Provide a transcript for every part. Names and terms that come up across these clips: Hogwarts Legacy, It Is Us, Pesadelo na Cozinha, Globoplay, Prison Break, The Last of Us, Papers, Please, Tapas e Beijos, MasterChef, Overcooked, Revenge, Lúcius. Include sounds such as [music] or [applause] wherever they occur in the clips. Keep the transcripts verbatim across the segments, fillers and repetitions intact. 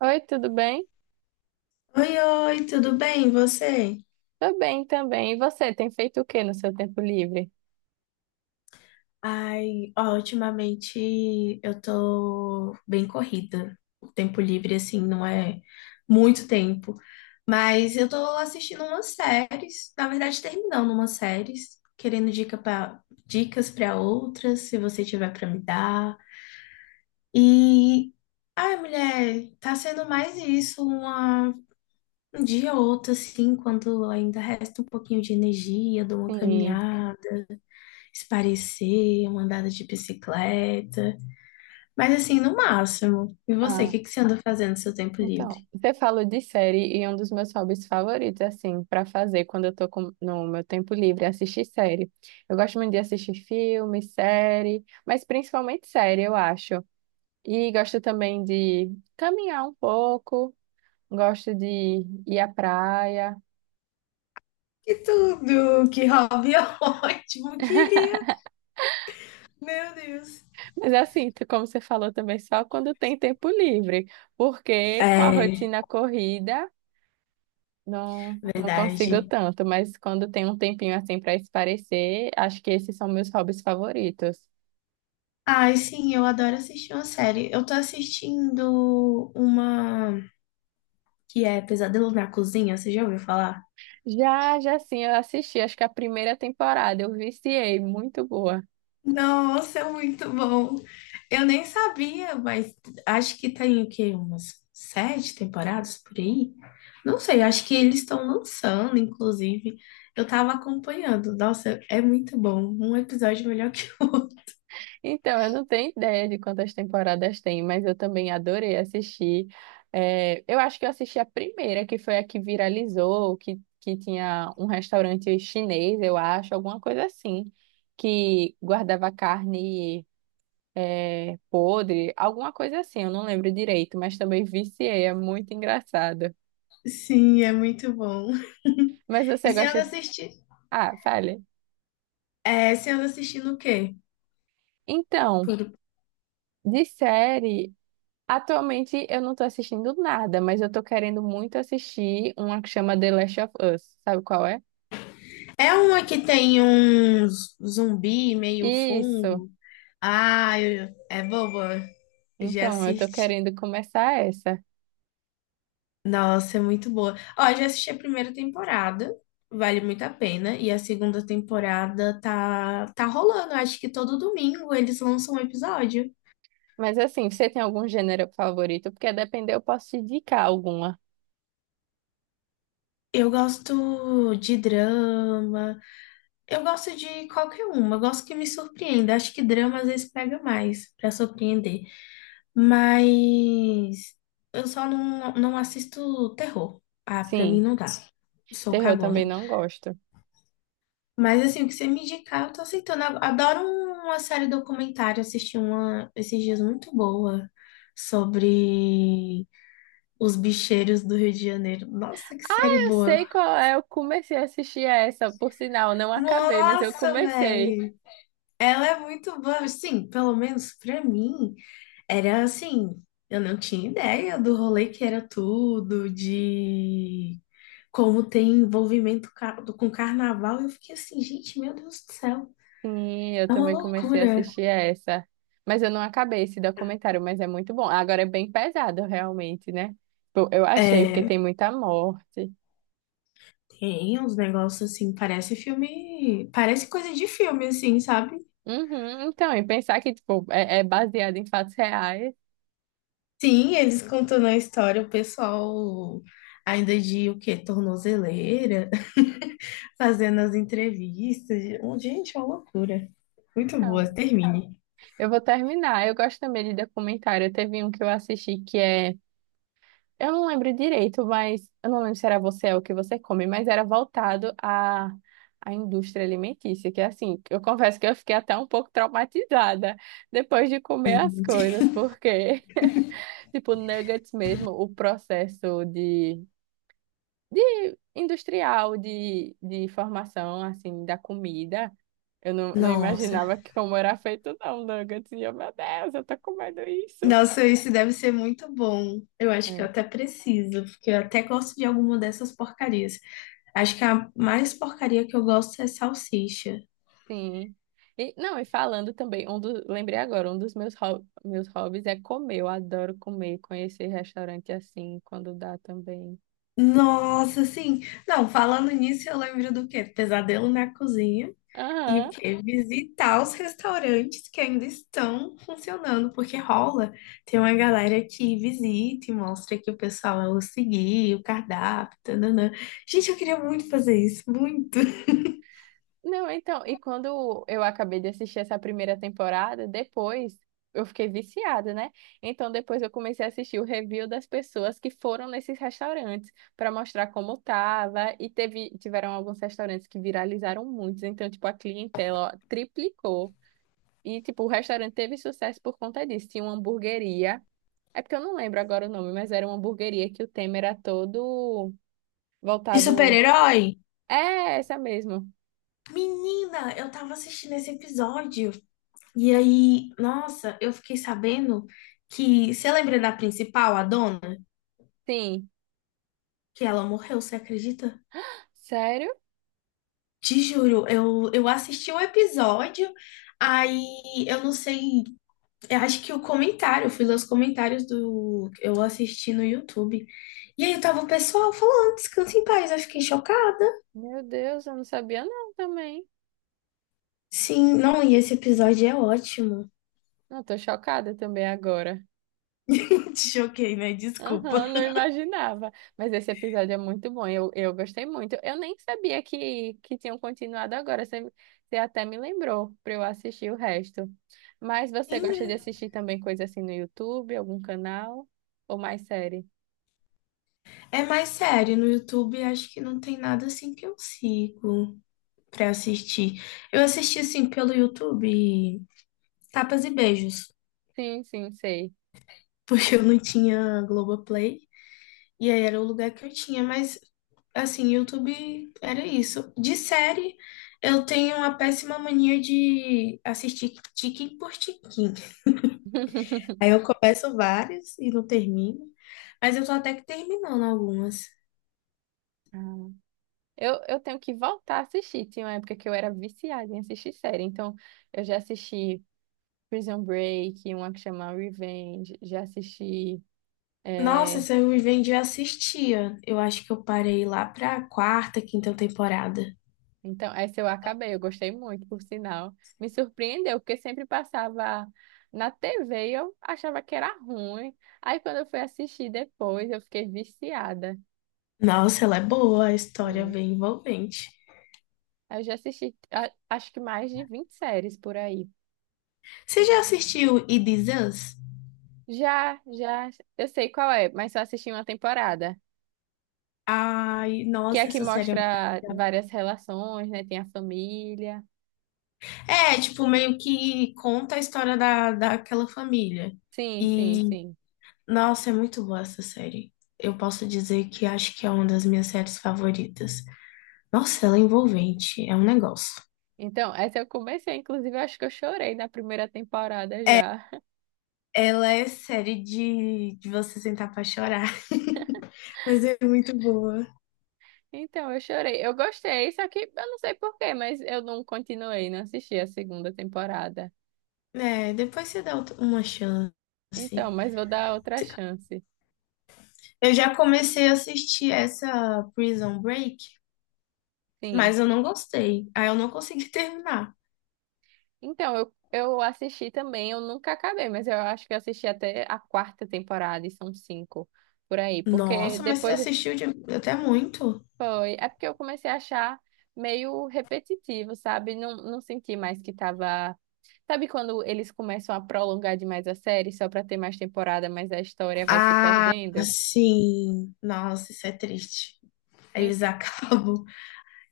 Oi, tudo bem? Oi, oi, tudo bem? E você? Tô bem também. E você, tem feito o que no seu tempo livre? Ai, ó, ultimamente eu tô bem corrida. O tempo livre, assim, não é muito tempo. Mas eu tô assistindo umas séries, na verdade, terminando umas séries, querendo dica pra, dicas pra outras, se você tiver pra me dar. E, ai, mulher, tá sendo mais isso, uma, um dia ou outro, assim, quando ainda resta um pouquinho de energia, dou uma Sim. caminhada. Se parecer, uma andada de bicicleta. Mas assim, no máximo. E você, o Ah, que que você anda fazendo no seu tempo livre? então, você falou de série e um dos meus hobbies favoritos, assim, pra fazer quando eu tô com- no meu tempo livre, é assistir série. Eu gosto muito de assistir filme, série, mas principalmente série, eu acho. E gosto também de caminhar um pouco, gosto de ir à praia. Que tudo! Que hobby [laughs] ótimo! Queria! Meu Deus! Mas assim, tu- como você falou também, só quando tem tempo livre, porque com a É, rotina corrida. Não, não consigo verdade. tanto, mas quando tem um tempinho assim para espairecer, acho que esses são meus hobbies favoritos. Ai, sim, eu adoro assistir uma série. Eu tô assistindo uma que é Pesadelo na Cozinha, você já ouviu falar? Já, já sim, eu assisti, acho que a primeira temporada, eu viciei, muito boa. Nossa, é muito bom. Eu nem sabia, mas acho que tem o quê? Umas sete temporadas por aí? Não sei, acho que eles estão lançando, inclusive. Eu tava acompanhando. Nossa, é muito bom. Um episódio melhor que o outro. Então, eu não tenho ideia de quantas temporadas tem, mas eu também adorei assistir. É, eu acho que eu assisti a primeira, que foi a que viralizou, que, que tinha um restaurante chinês, eu acho, alguma coisa assim, que guardava carne. É, podre, alguma coisa assim, eu não lembro direito, mas também viciei, é muito engraçado. Sim, é muito bom. Mas E você você gosta anda de... assistindo? Ah, fale. É, você anda assistindo o quê? Então, Por- de série, atualmente eu não tô assistindo nada, mas eu tô querendo muito assistir uma que chama The Last of Us, sabe qual é? É uma que tem um zumbi meio Isso. fungo. Ah, eu- é boba. Já Então, eu tô assisti. querendo começar essa. Nossa, é muito boa. Ó, eu já assisti a primeira temporada, vale muito a pena. E a segunda temporada tá, tá rolando. Acho que todo domingo eles lançam um episódio. Mas assim, você tem algum gênero favorito? Porque a depender eu posso te indicar alguma. Eu gosto de drama, eu gosto de qualquer uma, eu gosto que me surpreenda. Acho que drama às vezes pega mais pra surpreender. Mas eu só não, não assisto terror. Ah, pra mim Sim, não dá. Sou terror também cagona. não gosto. Mas assim, o que você me indicar, eu tô aceitando. Eu adoro uma série documentária, assisti uma esses dias muito boa sobre os bicheiros do Rio de Janeiro. Nossa, que série Eu boa! sei qual é, eu comecei a assistir essa, por sinal, não acabei, mas eu Nossa, comecei. velho! Ela é muito boa. Sim, pelo menos pra mim, era assim, eu não tinha ideia do rolê que era tudo, de como tem envolvimento ca- com carnaval. Eu fiquei assim, gente, meu Deus do céu, Sim, eu é uma também comecei a loucura. assistir essa. Mas eu não acabei esse documentário, mas é muito bom. Agora é bem pesado, realmente, né? Tipo, eu achei, porque É. tem muita morte. Tem uns negócios assim, parece filme, parece coisa de filme, assim, sabe? Uhum, então, e pensar que, tipo, é, é baseado em fatos reais. Sim, eles contando a história, o pessoal ainda de o quê? Tornozeleira, [laughs] fazendo as entrevistas. Gente, é uma loucura. Muito boa, Então, termine. eu vou terminar. Eu gosto também de documentário. Teve um que eu assisti que é, eu não lembro direito, mas eu não lembro se era você ou o que você come, mas era voltado à, à indústria alimentícia, que é assim, eu confesso que eu fiquei até um pouco traumatizada depois de comer as coisas, porque, [laughs] tipo, nuggets mesmo, o processo de, de industrial, de, de formação, assim, da comida, eu não, não Nossa, imaginava que como era feito, não, nuggets, e eu, meu Deus, eu tô comendo isso. nossa, isso deve ser muito bom. Eu acho que eu até preciso, porque eu até gosto de alguma dessas porcarias. Acho que a mais porcaria que eu gosto é salsicha. Sim. E, não, e falando também, um do, lembrei agora, um dos meus, ho- meus hobbies é comer. Eu adoro comer, conhecer restaurante assim, quando dá também. Nossa, sim. Não, falando nisso, eu lembro do quê? Pesadelo na cozinha. E o Aham. quê? Visitar os restaurantes que ainda estão funcionando, porque rola. Tem uma galera que visita e mostra que o pessoal seguir, o cardápio, tananã. Gente, eu queria muito fazer isso, muito. Não, então, e quando eu acabei de assistir essa primeira temporada, depois eu fiquei viciada, né? Então depois eu comecei a assistir o review das pessoas que foram nesses restaurantes para mostrar como tava. E teve, tiveram alguns restaurantes que viralizaram muitos, então, tipo, a clientela, ó, triplicou. E, tipo, o restaurante teve sucesso por conta disso. Tinha uma hamburgueria. É porque eu não lembro agora o nome, mas era uma hamburgueria que o tema era todo De voltado. super-herói? É, essa mesmo. Menina, eu tava assistindo esse episódio e aí, nossa, eu fiquei sabendo que, você lembra da principal, a dona? Sim. Que ela morreu, você acredita? Sério? Te juro, eu, eu assisti o episódio, aí eu não sei, eu acho que o comentário, eu fui ler os comentários do que eu assisti no YouTube. E aí tava o pessoal falando, descansa em paz, eu fiquei chocada. Meu Deus, eu não sabia não também. Sim, não, e esse episódio é ótimo. Não, tô chocada também agora. [laughs] Te choquei, né? Desculpa. Aham, não imaginava. Mas esse episódio é muito bom, eu, eu gostei muito. Eu nem sabia que, que tinham continuado agora, você, você até me lembrou para eu assistir o resto. Mas você Sim, é gosta de assistir também coisa assim no YouTube, algum canal? Ou mais série? é mais sério, no YouTube acho que não tem nada assim que eu sigo pra assistir. Eu assisti assim pelo YouTube Tapas e Beijos, Sim, sim, sei. [laughs] porque eu não tinha Globoplay. E aí era o lugar que eu tinha, mas assim, YouTube era isso. De série, eu tenho uma péssima mania de assistir tiquim por tiquim. [laughs] Aí eu começo várias e não termino, mas eu tô até que terminando algumas. Ah, Eu, eu tenho que voltar a assistir. Tinha uma época que eu era viciada em assistir série. Então, eu já assisti Prison Break, uma que chama Revenge, já assisti. Nossa, eh, se eu me vendi, eu assistia. Eu acho que eu parei lá pra quarta, quinta temporada. Então, essa eu acabei, eu gostei muito, por sinal. Me surpreendeu, porque sempre passava na T V e eu achava que era ruim. Aí, quando eu fui assistir depois, eu fiquei viciada. Nossa, ela é boa, a história é É. bem envolvente. Eu já assisti, a- acho que mais de vinte séries por aí. Você já assistiu It Is Us? Já, já, eu sei qual é, mas só assisti uma temporada. Ai, Que é a nossa, que essa série é. mostra várias relações, né? Tem a família. É, tipo, meio que conta a história da, daquela família. Sim, sim, E, sim. nossa, é muito boa essa série. Eu posso dizer que acho que é uma das minhas séries favoritas. Nossa, ela é envolvente, é um negócio. Então, essa eu comecei, inclusive, eu acho que eu chorei na primeira temporada já. Ela é série de, de você sentar pra chorar, [laughs] mas é muito boa. Então, eu chorei. Eu gostei, só que eu não sei por quê, mas eu não continuei, não assisti a segunda temporada. É, depois você dá outra- uma chance. Então, mas vou dar outra chance. Eu já comecei a assistir essa Prison Break, Sim. mas eu não gostei. Aí eu não consegui [laughs] terminar. Então, eu, eu assisti também, eu nunca acabei, mas eu acho que eu assisti até a quarta temporada, e são cinco por aí. Porque Nossa, mas você depois assistiu de- até muito. foi. É porque eu comecei a achar meio repetitivo, sabe? Não, não senti mais que tava. Sabe quando eles começam a prolongar demais a série só pra ter mais temporada, mas a história vai se Ah, perdendo? sim. Nossa, isso é triste. Eles [laughs] Ent- acabam,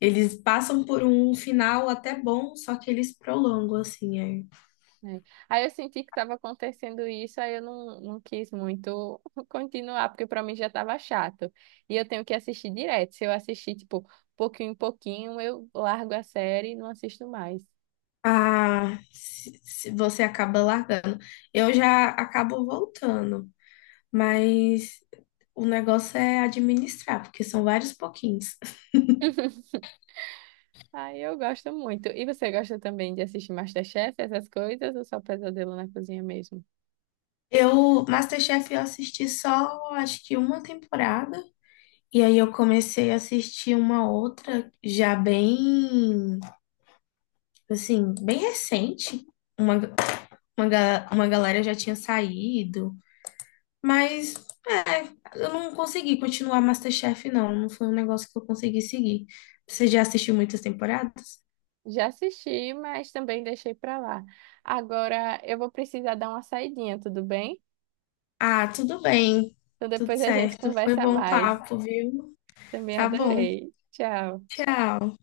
eles passam por um final até bom, só que eles prolongam assim. Aí. né? Aí eu senti que estava acontecendo isso, aí eu não, não quis muito [laughs] continuar, porque para mim já estava chato. E eu tenho que assistir direto. Se eu assistir, tipo, pouquinho em pouquinho, eu largo a série e não assisto mais. Ah, se, se você acaba largando. Eu já acabo voltando, mas o negócio é administrar, porque são vários pouquinhos. Aí eu gosto muito. E você gosta também de assistir MasterChef, essas coisas, ou só Pesadelo na Cozinha mesmo? Eu, MasterChef, eu assisti só, acho que uma temporada. E aí eu comecei a assistir uma outra já bem, assim, bem recente. Uma, uma, ga- uma galera já tinha saído, mas eu não consegui continuar MasterChef, não. Não foi um negócio que eu consegui seguir. Você já assistiu muitas temporadas? Já assisti, mas também deixei para lá. Agora eu vou precisar dar uma saidinha, tudo bem? Ah, tudo bem. Então Tudo depois a gente certo. Foi conversa bom mais. papo, viu? Também Tá bom. adorei. Tchau. Tchau.